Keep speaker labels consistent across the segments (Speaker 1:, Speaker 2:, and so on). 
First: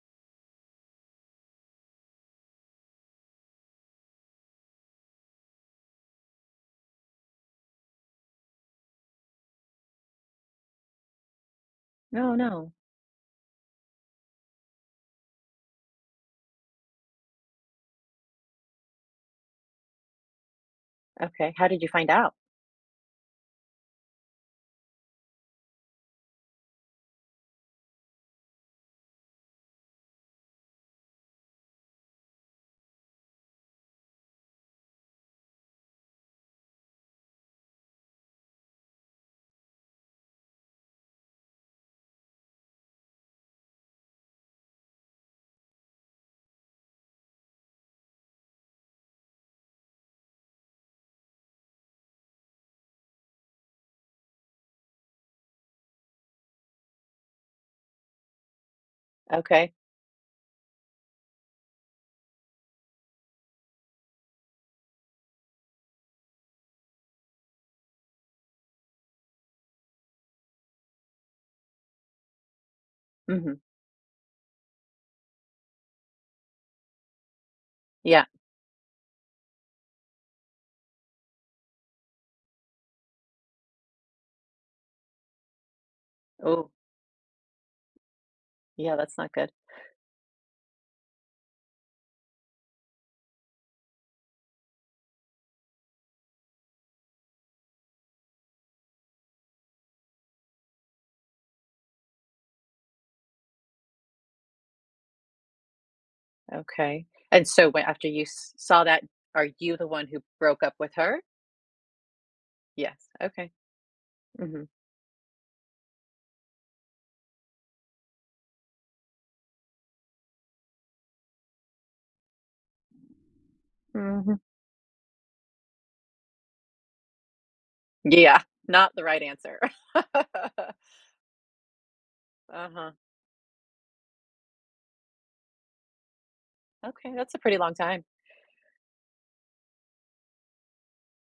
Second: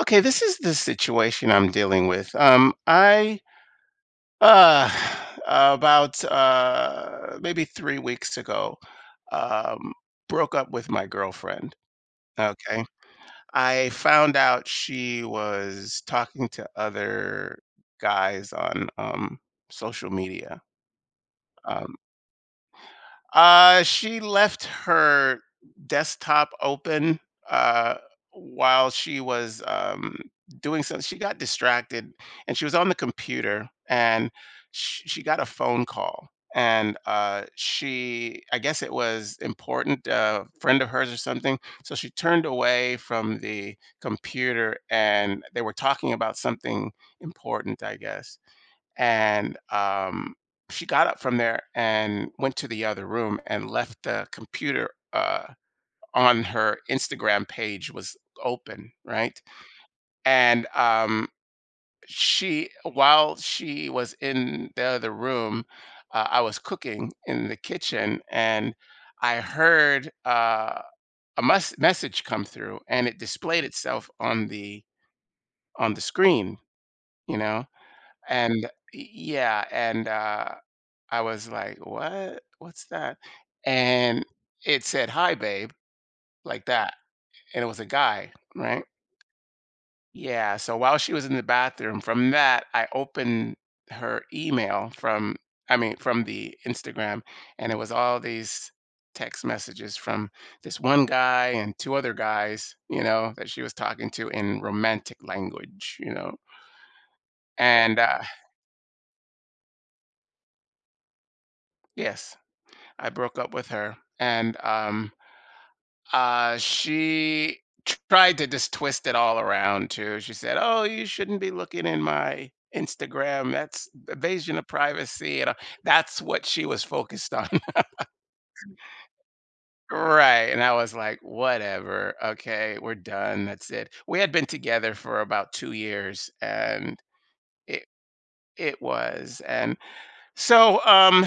Speaker 1: Okay, this is the situation I'm dealing with. I uh, about maybe 3 weeks ago, um, broke up with my girlfriend.
Speaker 2: No, no.
Speaker 1: Okay, I found out she was talking to other guys on social media.
Speaker 2: Okay. How did you
Speaker 1: Um,
Speaker 2: find out?
Speaker 1: She left her desktop open uh, while she was doing something. She got distracted and she was on the computer and she got a phone call. And she, I guess it was important, a friend of hers or something. So she turned away from the computer and they were talking about something important, I guess, and she got up from there and went to the other room and left the computer on her Instagram page was open, right?
Speaker 2: Okay.
Speaker 1: And she, while she was in the other room, I was cooking in the kitchen, and I heard a message come through, and it
Speaker 2: Mhm.
Speaker 1: displayed itself on the screen, you know,
Speaker 2: Yeah.
Speaker 1: and yeah, and I was like, "What? What's that?" And it said, "Hi, babe," like
Speaker 2: Oh,
Speaker 1: that, and it was a guy, right?
Speaker 2: yeah, that's not good.
Speaker 1: Yeah. So while she was in the bathroom, from that, I opened her email from, I mean, from the Instagram, and it was all these text messages from this one guy and two other guys, you know, that she was talking to in romantic language, you know.
Speaker 2: Okay. And so when
Speaker 1: And
Speaker 2: after you s saw that, are you the one who broke up with her?
Speaker 1: Yes, I
Speaker 2: Yes.
Speaker 1: broke
Speaker 2: Okay.
Speaker 1: up with her, and
Speaker 2: Mhm.
Speaker 1: she tried to just twist it all around too. She said, "Oh, you shouldn't be looking in my Instagram. That's
Speaker 2: Mhm.
Speaker 1: invasion of privacy." And that's what she was focused on.
Speaker 2: Yeah. Not the right answer.
Speaker 1: Right. And I was like, whatever. Okay,
Speaker 2: Uh-huh.
Speaker 1: we're done. That's it. We had been together for about 2 years and
Speaker 2: Okay, that's a pretty long
Speaker 1: it
Speaker 2: time.
Speaker 1: it was. And so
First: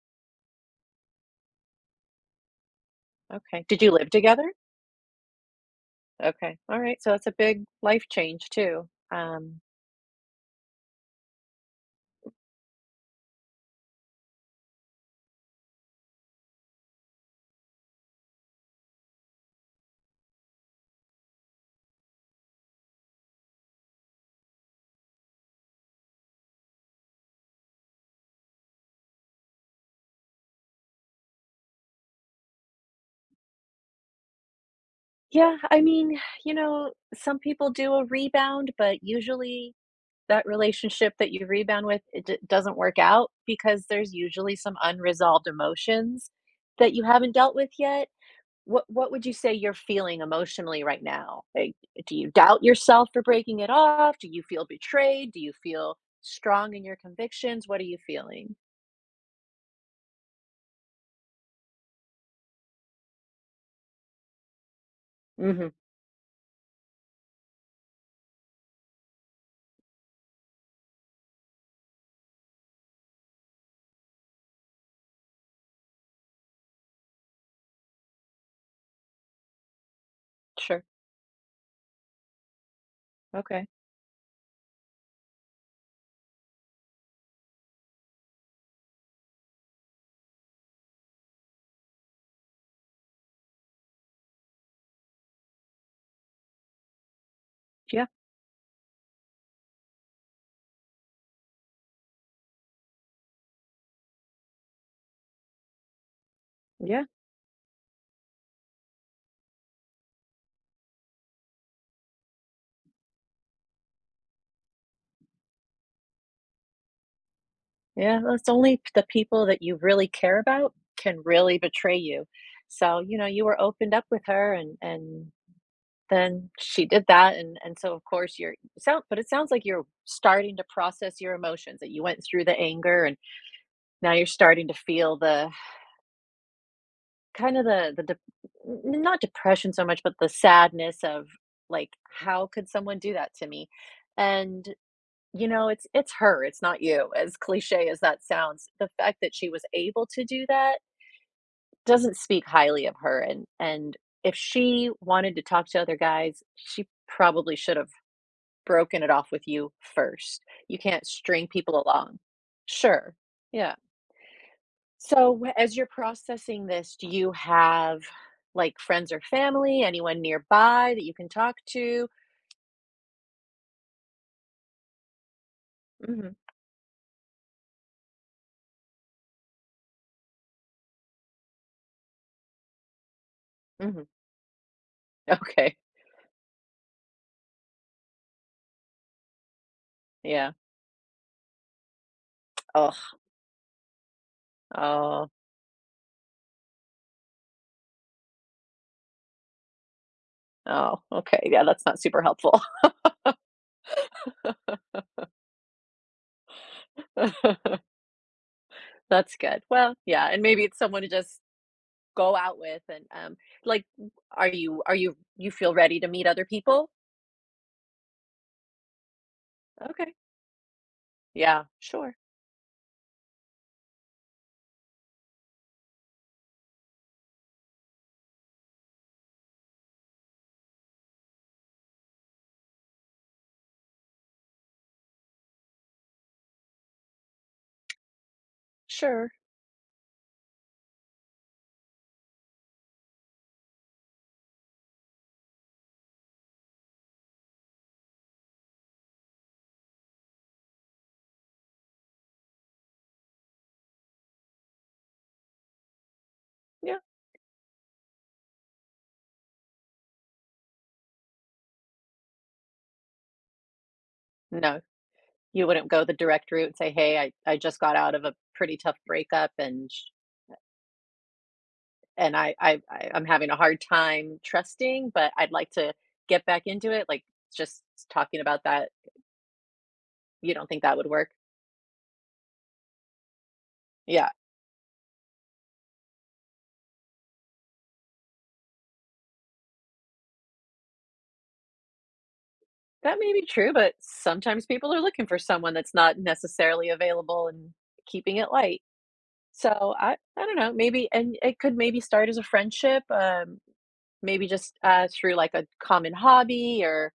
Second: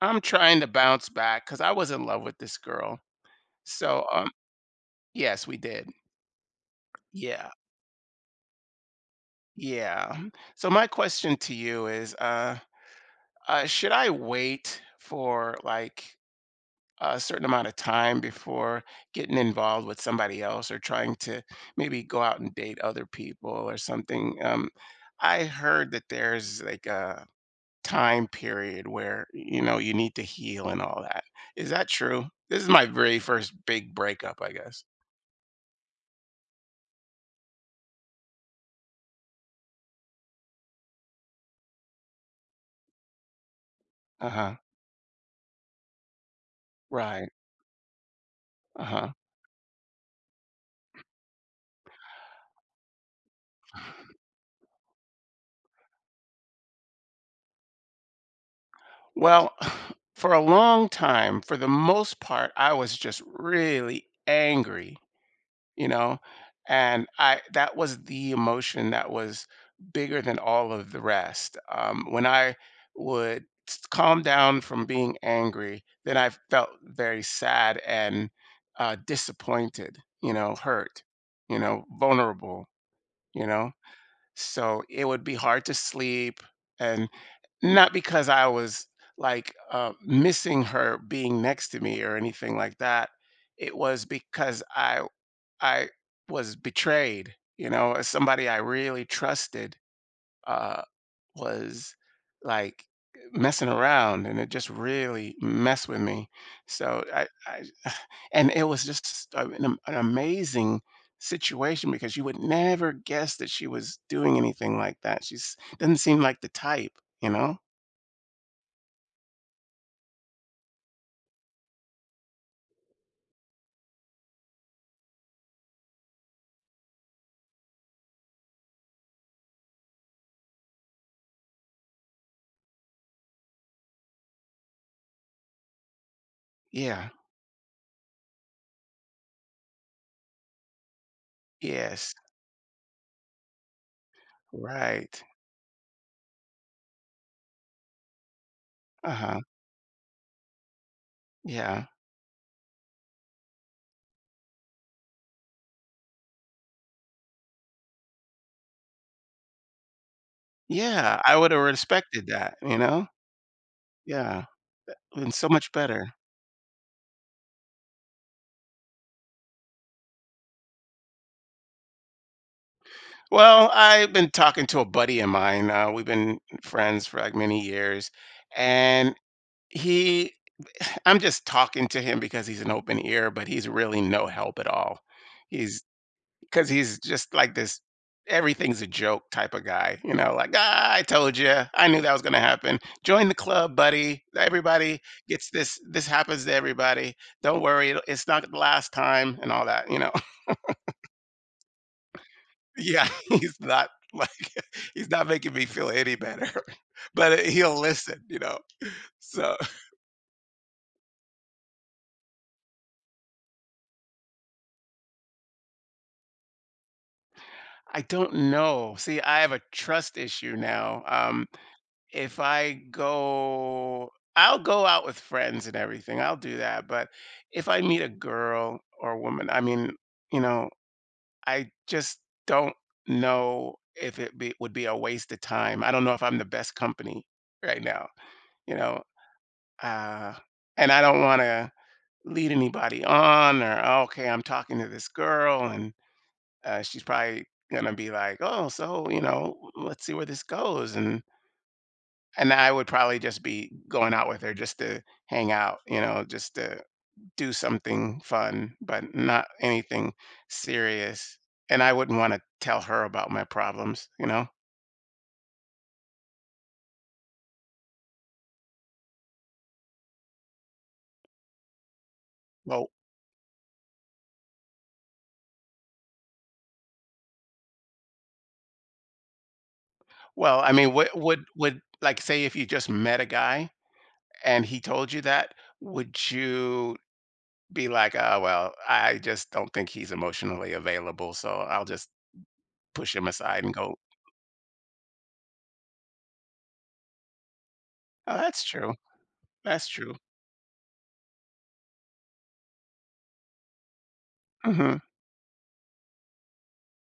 Speaker 1: I'm trying to bounce back because I was in love with this girl.
Speaker 2: Okay. Did you
Speaker 1: So
Speaker 2: live
Speaker 1: um
Speaker 2: together?
Speaker 1: yes, we did.
Speaker 2: Okay. All right. So that's a
Speaker 1: Yeah.
Speaker 2: big life change too.
Speaker 1: Yeah. So my question to you is, should I wait for like a certain amount of time before getting involved with somebody else or trying to maybe go out and date other people or something? I heard that there's like a time period where, you know, you need to heal and all that. Is that true? This is my very first big breakup, I guess.
Speaker 2: Yeah, I mean, you know, some people do a rebound, but usually that relationship that you rebound with doesn't work out because there's usually
Speaker 1: Uh-huh.
Speaker 2: some unresolved emotions that you
Speaker 1: Right.
Speaker 2: haven't dealt with yet. What
Speaker 1: Uh-huh.
Speaker 2: would you say you're feeling emotionally right now? Like, do you doubt yourself for breaking it off? Do you feel betrayed? Do you feel strong in your convictions? What are you feeling?
Speaker 1: Well, for a long time, for the most part, I was just really angry,
Speaker 2: Mhm.
Speaker 1: you know, and I that was the emotion that was bigger than all of the rest. When I would calm down from being angry, then I felt very sad and disappointed, you know,
Speaker 2: Sure.
Speaker 1: hurt, you know, vulnerable, you
Speaker 2: Okay.
Speaker 1: know. So it would be hard to sleep and not because I was like missing her being next to me or anything like that. It was because I was betrayed, you know,
Speaker 2: yeah
Speaker 1: as somebody I really trusted uh, was like messing around and it just really messed with me. So
Speaker 2: yeah
Speaker 1: I and it was just an amazing situation because you would never guess that she was doing anything like that. She's doesn't seem like the type, you know?
Speaker 2: yeah Well, it's only the people that you really care about can really betray you, so, you know, you were opened up with her, and then she did that, and so, of course, you're sound but it sounds like you're starting to process your emotions, that you went through the anger, and now you're starting to feel the
Speaker 1: Yeah.
Speaker 2: kind of the dep n not depression so much, but the sadness of, like,
Speaker 1: Yes.
Speaker 2: "How could someone do that to me?" And,
Speaker 1: Right.
Speaker 2: you know, it's her, it's not you, as cliche as that sounds. The fact that
Speaker 1: Uh-huh.
Speaker 2: she was able to do that
Speaker 1: Yeah.
Speaker 2: doesn't speak highly of her, and if she wanted to talk to other guys, she probably should've broken it off with you first. You can't
Speaker 1: Yeah. I
Speaker 2: string
Speaker 1: would have
Speaker 2: people along.
Speaker 1: respected that, you know?
Speaker 2: Sure. Yeah.
Speaker 1: Yeah. Been
Speaker 2: So
Speaker 1: so much
Speaker 2: as you're
Speaker 1: better.
Speaker 2: processing this, do you have like friends or family, anyone nearby that you can talk to?
Speaker 1: Well, I've been talking to a buddy of mine. We've been
Speaker 2: Hmm.
Speaker 1: friends for like many years, and he, I'm just talking to him because he's an open ear, but he's really
Speaker 2: Hmm.
Speaker 1: no help at all.
Speaker 2: Okay.
Speaker 1: He's Because he's just like this, everything's a joke type of guy, you know, like,
Speaker 2: Yeah.
Speaker 1: ah, I told you, I knew that was gonna happen.
Speaker 2: Oh,
Speaker 1: Join the club, buddy. Everybody
Speaker 2: oh,
Speaker 1: gets this happens to everybody. Don't worry, it's not the last time, and all that, you know.
Speaker 2: oh, okay. Yeah, that's not super helpful.
Speaker 1: Yeah, he's not. He's not making me feel any better, but he'll listen, you know.
Speaker 2: That's
Speaker 1: So
Speaker 2: good. Well, yeah, and maybe it's someone to just go out with. And Like, are you you feel ready to meet other people?
Speaker 1: I don't know. See, I have a
Speaker 2: Okay.
Speaker 1: trust issue now.
Speaker 2: Yeah, sure.
Speaker 1: If I go, I'll go out with friends and everything. I'll do that. But if I meet a girl or a woman, I mean, you know, I just don't know if it be, would be a waste of time. I don't know if I'm the best company right now, you know.
Speaker 2: Sure.
Speaker 1: Uh, and I don't want to lead anybody on or "Oh, okay, I'm talking to this girl and she's probably gonna be like, oh, so, you know, let's see where this goes, and I would probably just be going out with her just to hang out, you know, just to
Speaker 2: Yeah.
Speaker 1: do something fun but not anything serious, and I wouldn't want to tell her about my problems, you know.
Speaker 2: No, you wouldn't go the direct route and say, "Hey, I just got out of a pretty tough breakup and I I
Speaker 1: well
Speaker 2: I I'm having a hard time trusting, but I'd like to get back into it." Like, just talking about that, you
Speaker 1: well
Speaker 2: don't
Speaker 1: i
Speaker 2: think
Speaker 1: mean
Speaker 2: that would
Speaker 1: what
Speaker 2: work?
Speaker 1: would, like, say if you just met a guy
Speaker 2: Yeah,
Speaker 1: and he told you that, would you be like, "Oh, well, I just don't think he's emotionally available, so I'll just push
Speaker 2: that
Speaker 1: him
Speaker 2: may be
Speaker 1: aside
Speaker 2: true,
Speaker 1: and
Speaker 2: but
Speaker 1: go"?
Speaker 2: sometimes people are looking for someone that's not necessarily available and
Speaker 1: Oh,
Speaker 2: keeping it
Speaker 1: that's
Speaker 2: light.
Speaker 1: true. That's
Speaker 2: So, I
Speaker 1: true.
Speaker 2: I don't know, maybe. And it could maybe start as a friendship, maybe just,
Speaker 1: Mhm.
Speaker 2: through, like, a common hobby or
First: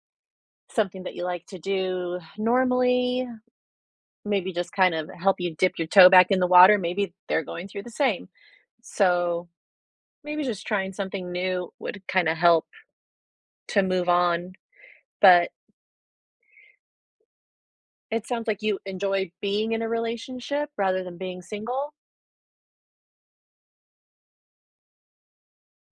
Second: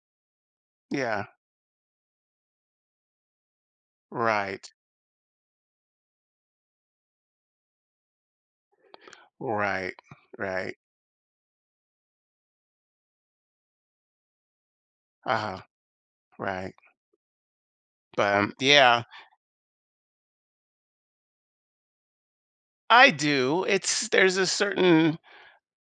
Speaker 2: something that you
Speaker 1: Yeah.
Speaker 2: like to do normally. Maybe
Speaker 1: Right.
Speaker 2: just kind of help you dip your toe back in the water. Maybe they're going through the same. So,
Speaker 1: Right.
Speaker 2: maybe just
Speaker 1: Right.
Speaker 2: trying something new would kind of help to move on, but
Speaker 1: Uh-huh. Right.
Speaker 2: it
Speaker 1: But,
Speaker 2: sounds like you
Speaker 1: yeah,
Speaker 2: enjoy being in a relationship rather than being single?
Speaker 1: I do. It's There's a certain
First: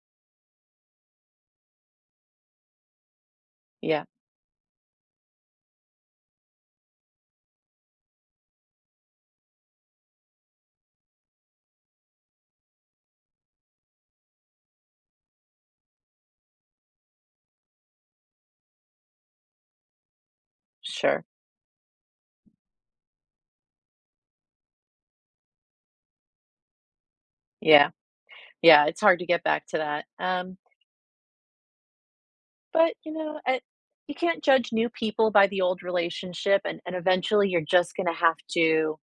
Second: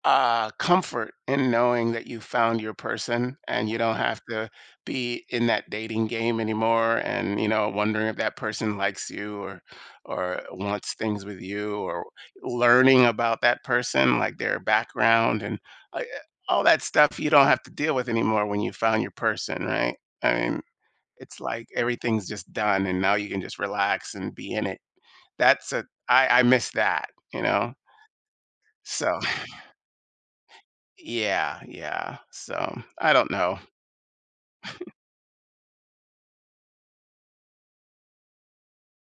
Speaker 1: comfort in knowing that you found your person and you don't
Speaker 2: Yeah,
Speaker 1: have to be in that dating game anymore, and, you know, wondering if that person likes you or wants things with you, or learning about that person, like their background, and uh, eh, all that stuff you don't have to deal with anymore when you found your person, right? I mean,
Speaker 2: sure.
Speaker 1: it's like everything's just done and now you can just relax and be in it. That's a i i miss that, you know.
Speaker 2: Yeah. Yeah, it's hard
Speaker 1: So
Speaker 2: to get back to that.
Speaker 1: yeah, yeah, so,
Speaker 2: But,
Speaker 1: I
Speaker 2: you
Speaker 1: don't
Speaker 2: know,
Speaker 1: know.
Speaker 2: I, you can't judge new people by the old relationship, and eventually you're just gonna have to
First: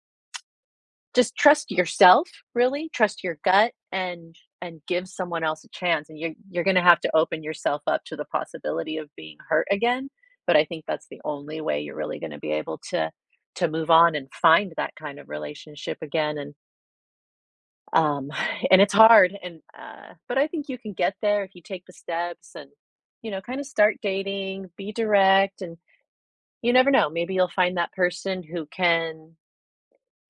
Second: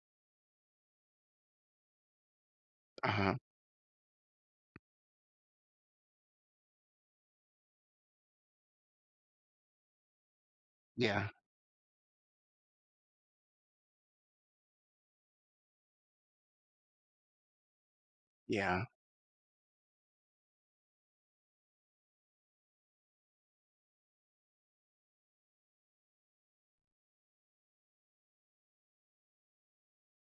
Speaker 2: just trust yourself, really trust
Speaker 1: Uh-huh.
Speaker 2: your gut, and give someone else a chance, and you're going to have to open yourself up to the possibility of being hurt again, but I think that's the
Speaker 1: Yeah,
Speaker 2: only way you're really going to be able to move on and find that kind of relationship again. And um and
Speaker 1: yeah,
Speaker 2: it's hard, and but I think you can get there if you take the steps and, you know, kind of start dating, be direct, and you never know, maybe you'll find that person who can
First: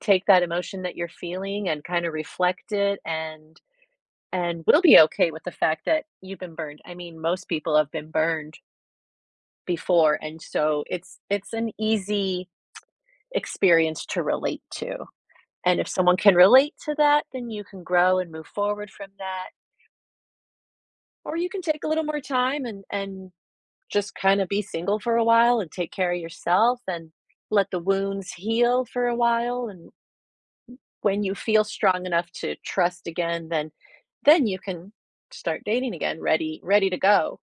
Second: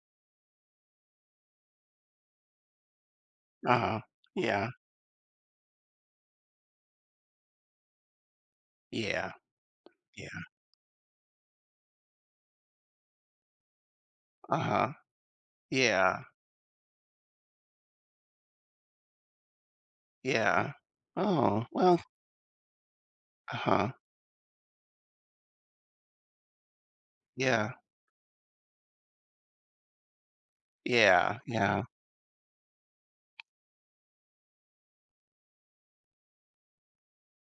Speaker 2: take that emotion that you're feeling and kind of reflect it, and
Speaker 1: uh-huh.
Speaker 2: and
Speaker 1: Yeah,
Speaker 2: we'll be okay with the fact that you've been burned. I mean, most people have been burned
Speaker 1: yeah,
Speaker 2: before,
Speaker 1: yeah,
Speaker 2: and so it's an easy experience to relate
Speaker 1: uh-huh.
Speaker 2: to. And if someone
Speaker 1: Yeah,
Speaker 2: can relate to that, then you can grow and move forward from that.
Speaker 1: yeah.
Speaker 2: Or you can
Speaker 1: Oh,
Speaker 2: take a
Speaker 1: well,
Speaker 2: little more time and
Speaker 1: uh-huh.
Speaker 2: just kind of be single for a while and take care of yourself and let
Speaker 1: Yeah,
Speaker 2: the wounds heal for a while, and when you
Speaker 1: yeah,
Speaker 2: feel
Speaker 1: yeah.
Speaker 2: strong enough to trust again, then you can start dating again, ready to go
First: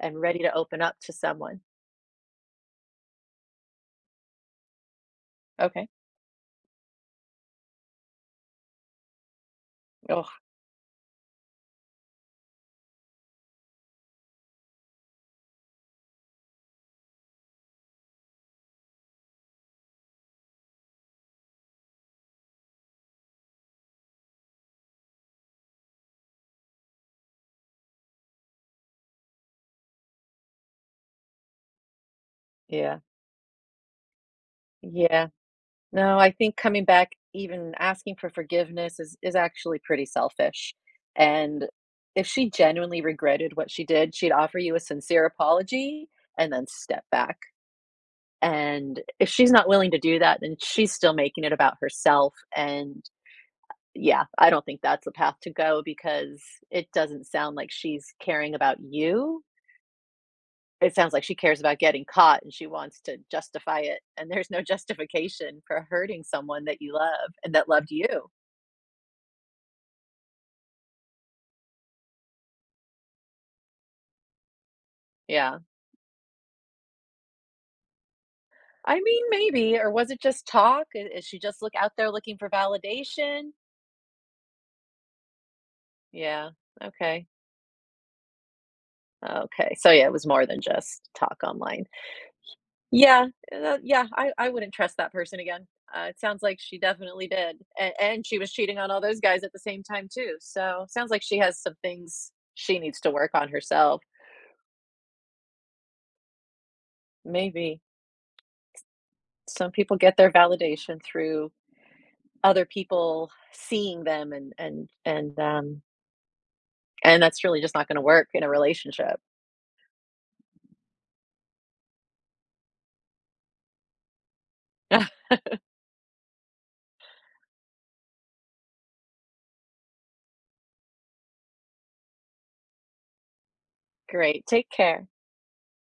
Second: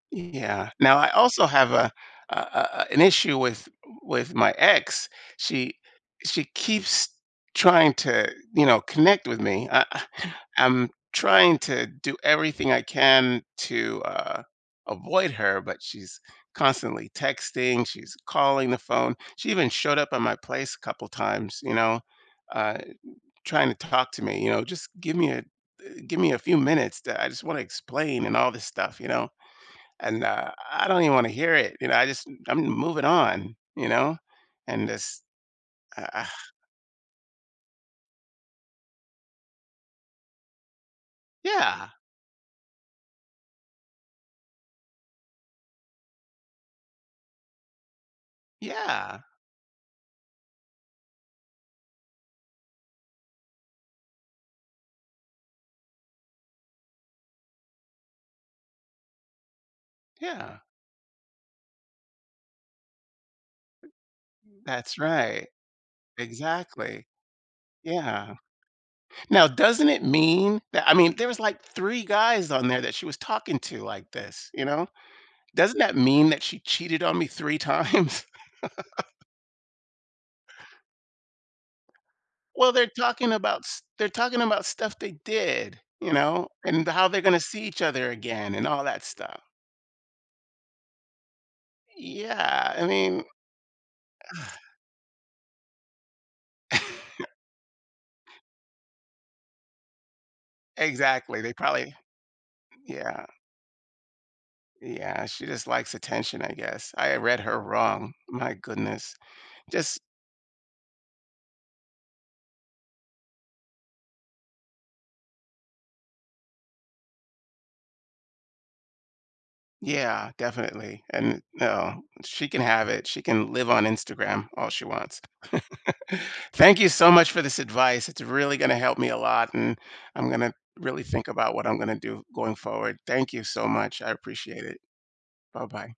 Speaker 2: and ready to
Speaker 1: Yeah.
Speaker 2: open
Speaker 1: Now
Speaker 2: up
Speaker 1: I
Speaker 2: to
Speaker 1: also
Speaker 2: someone.
Speaker 1: have an issue with my ex. She
Speaker 2: Okay.
Speaker 1: she keeps trying to, you know, connect with me. I,
Speaker 2: Oh,
Speaker 1: I'm trying to do everything I can to avoid her, but she's constantly texting. She's calling the phone. She even showed up at my place a couple times. You know, uh, trying to talk to me. You know, just give me a few minutes. To, I just want to explain and all this stuff. You know, and, I don't even wanna hear it, you know, I just, "Mm, I'm
Speaker 2: yeah.
Speaker 1: moving on, you know?" And this
Speaker 2: Yeah.
Speaker 1: uh,
Speaker 2: No,
Speaker 1: uh
Speaker 2: I think coming back, even asking for forgiveness, is actually pretty selfish. And
Speaker 1: yeah,
Speaker 2: if she genuinely regretted what she did, she'd offer you a sincere apology and then step back. And
Speaker 1: yeah,
Speaker 2: if she's not willing to do that, then she's still making it about herself. And Yeah, I don't think that's the path to go because it doesn't sound like she's caring about you.
Speaker 1: yeah.
Speaker 2: It sounds like she cares about getting caught and she wants to justify it. And there's no
Speaker 1: That's right.
Speaker 2: justification for hurting someone that you
Speaker 1: Exactly.
Speaker 2: love and that loved you.
Speaker 1: Yeah. Now doesn't it mean that, I mean, there was, like, 3 guys on there that she was talking to like this, you know?
Speaker 2: Yeah.
Speaker 1: Doesn't that mean that she cheated on me 3 times?
Speaker 2: I mean, maybe. Or was it just talk? Is she just look out there looking for
Speaker 1: Well, they're talking
Speaker 2: validation?
Speaker 1: about s they're talking about stuff they did, you know,
Speaker 2: Yeah.
Speaker 1: and how they're
Speaker 2: Okay.
Speaker 1: gonna see each other again and all that stuff.
Speaker 2: Okay. So yeah, it was more than just talk online.
Speaker 1: Yeah, I mean
Speaker 2: Yeah, yeah, I wouldn't trust that person again. It sounds like she definitely did, and she was cheating on all those guys at the same time too. So sounds like she
Speaker 1: exactly, they
Speaker 2: has some
Speaker 1: probably,
Speaker 2: things she needs to
Speaker 1: yeah,
Speaker 2: work on herself.
Speaker 1: yeah, she just likes attention, I guess. I read her
Speaker 2: Maybe
Speaker 1: wrong, my goodness.
Speaker 2: some people
Speaker 1: Just
Speaker 2: get their validation through other people seeing them, and and that's really just not going to work in a relationship.
Speaker 1: yeah, definitely, and no, she can have it, she can live on Instagram all she wants. Thank you so much for this advice, it's really gonna help me a lot, and I'm gonna really think about what I'm gonna do going forward. Thank you so much, I
Speaker 2: Great,
Speaker 1: appreciate
Speaker 2: take
Speaker 1: it.
Speaker 2: care.
Speaker 1: Bye-bye.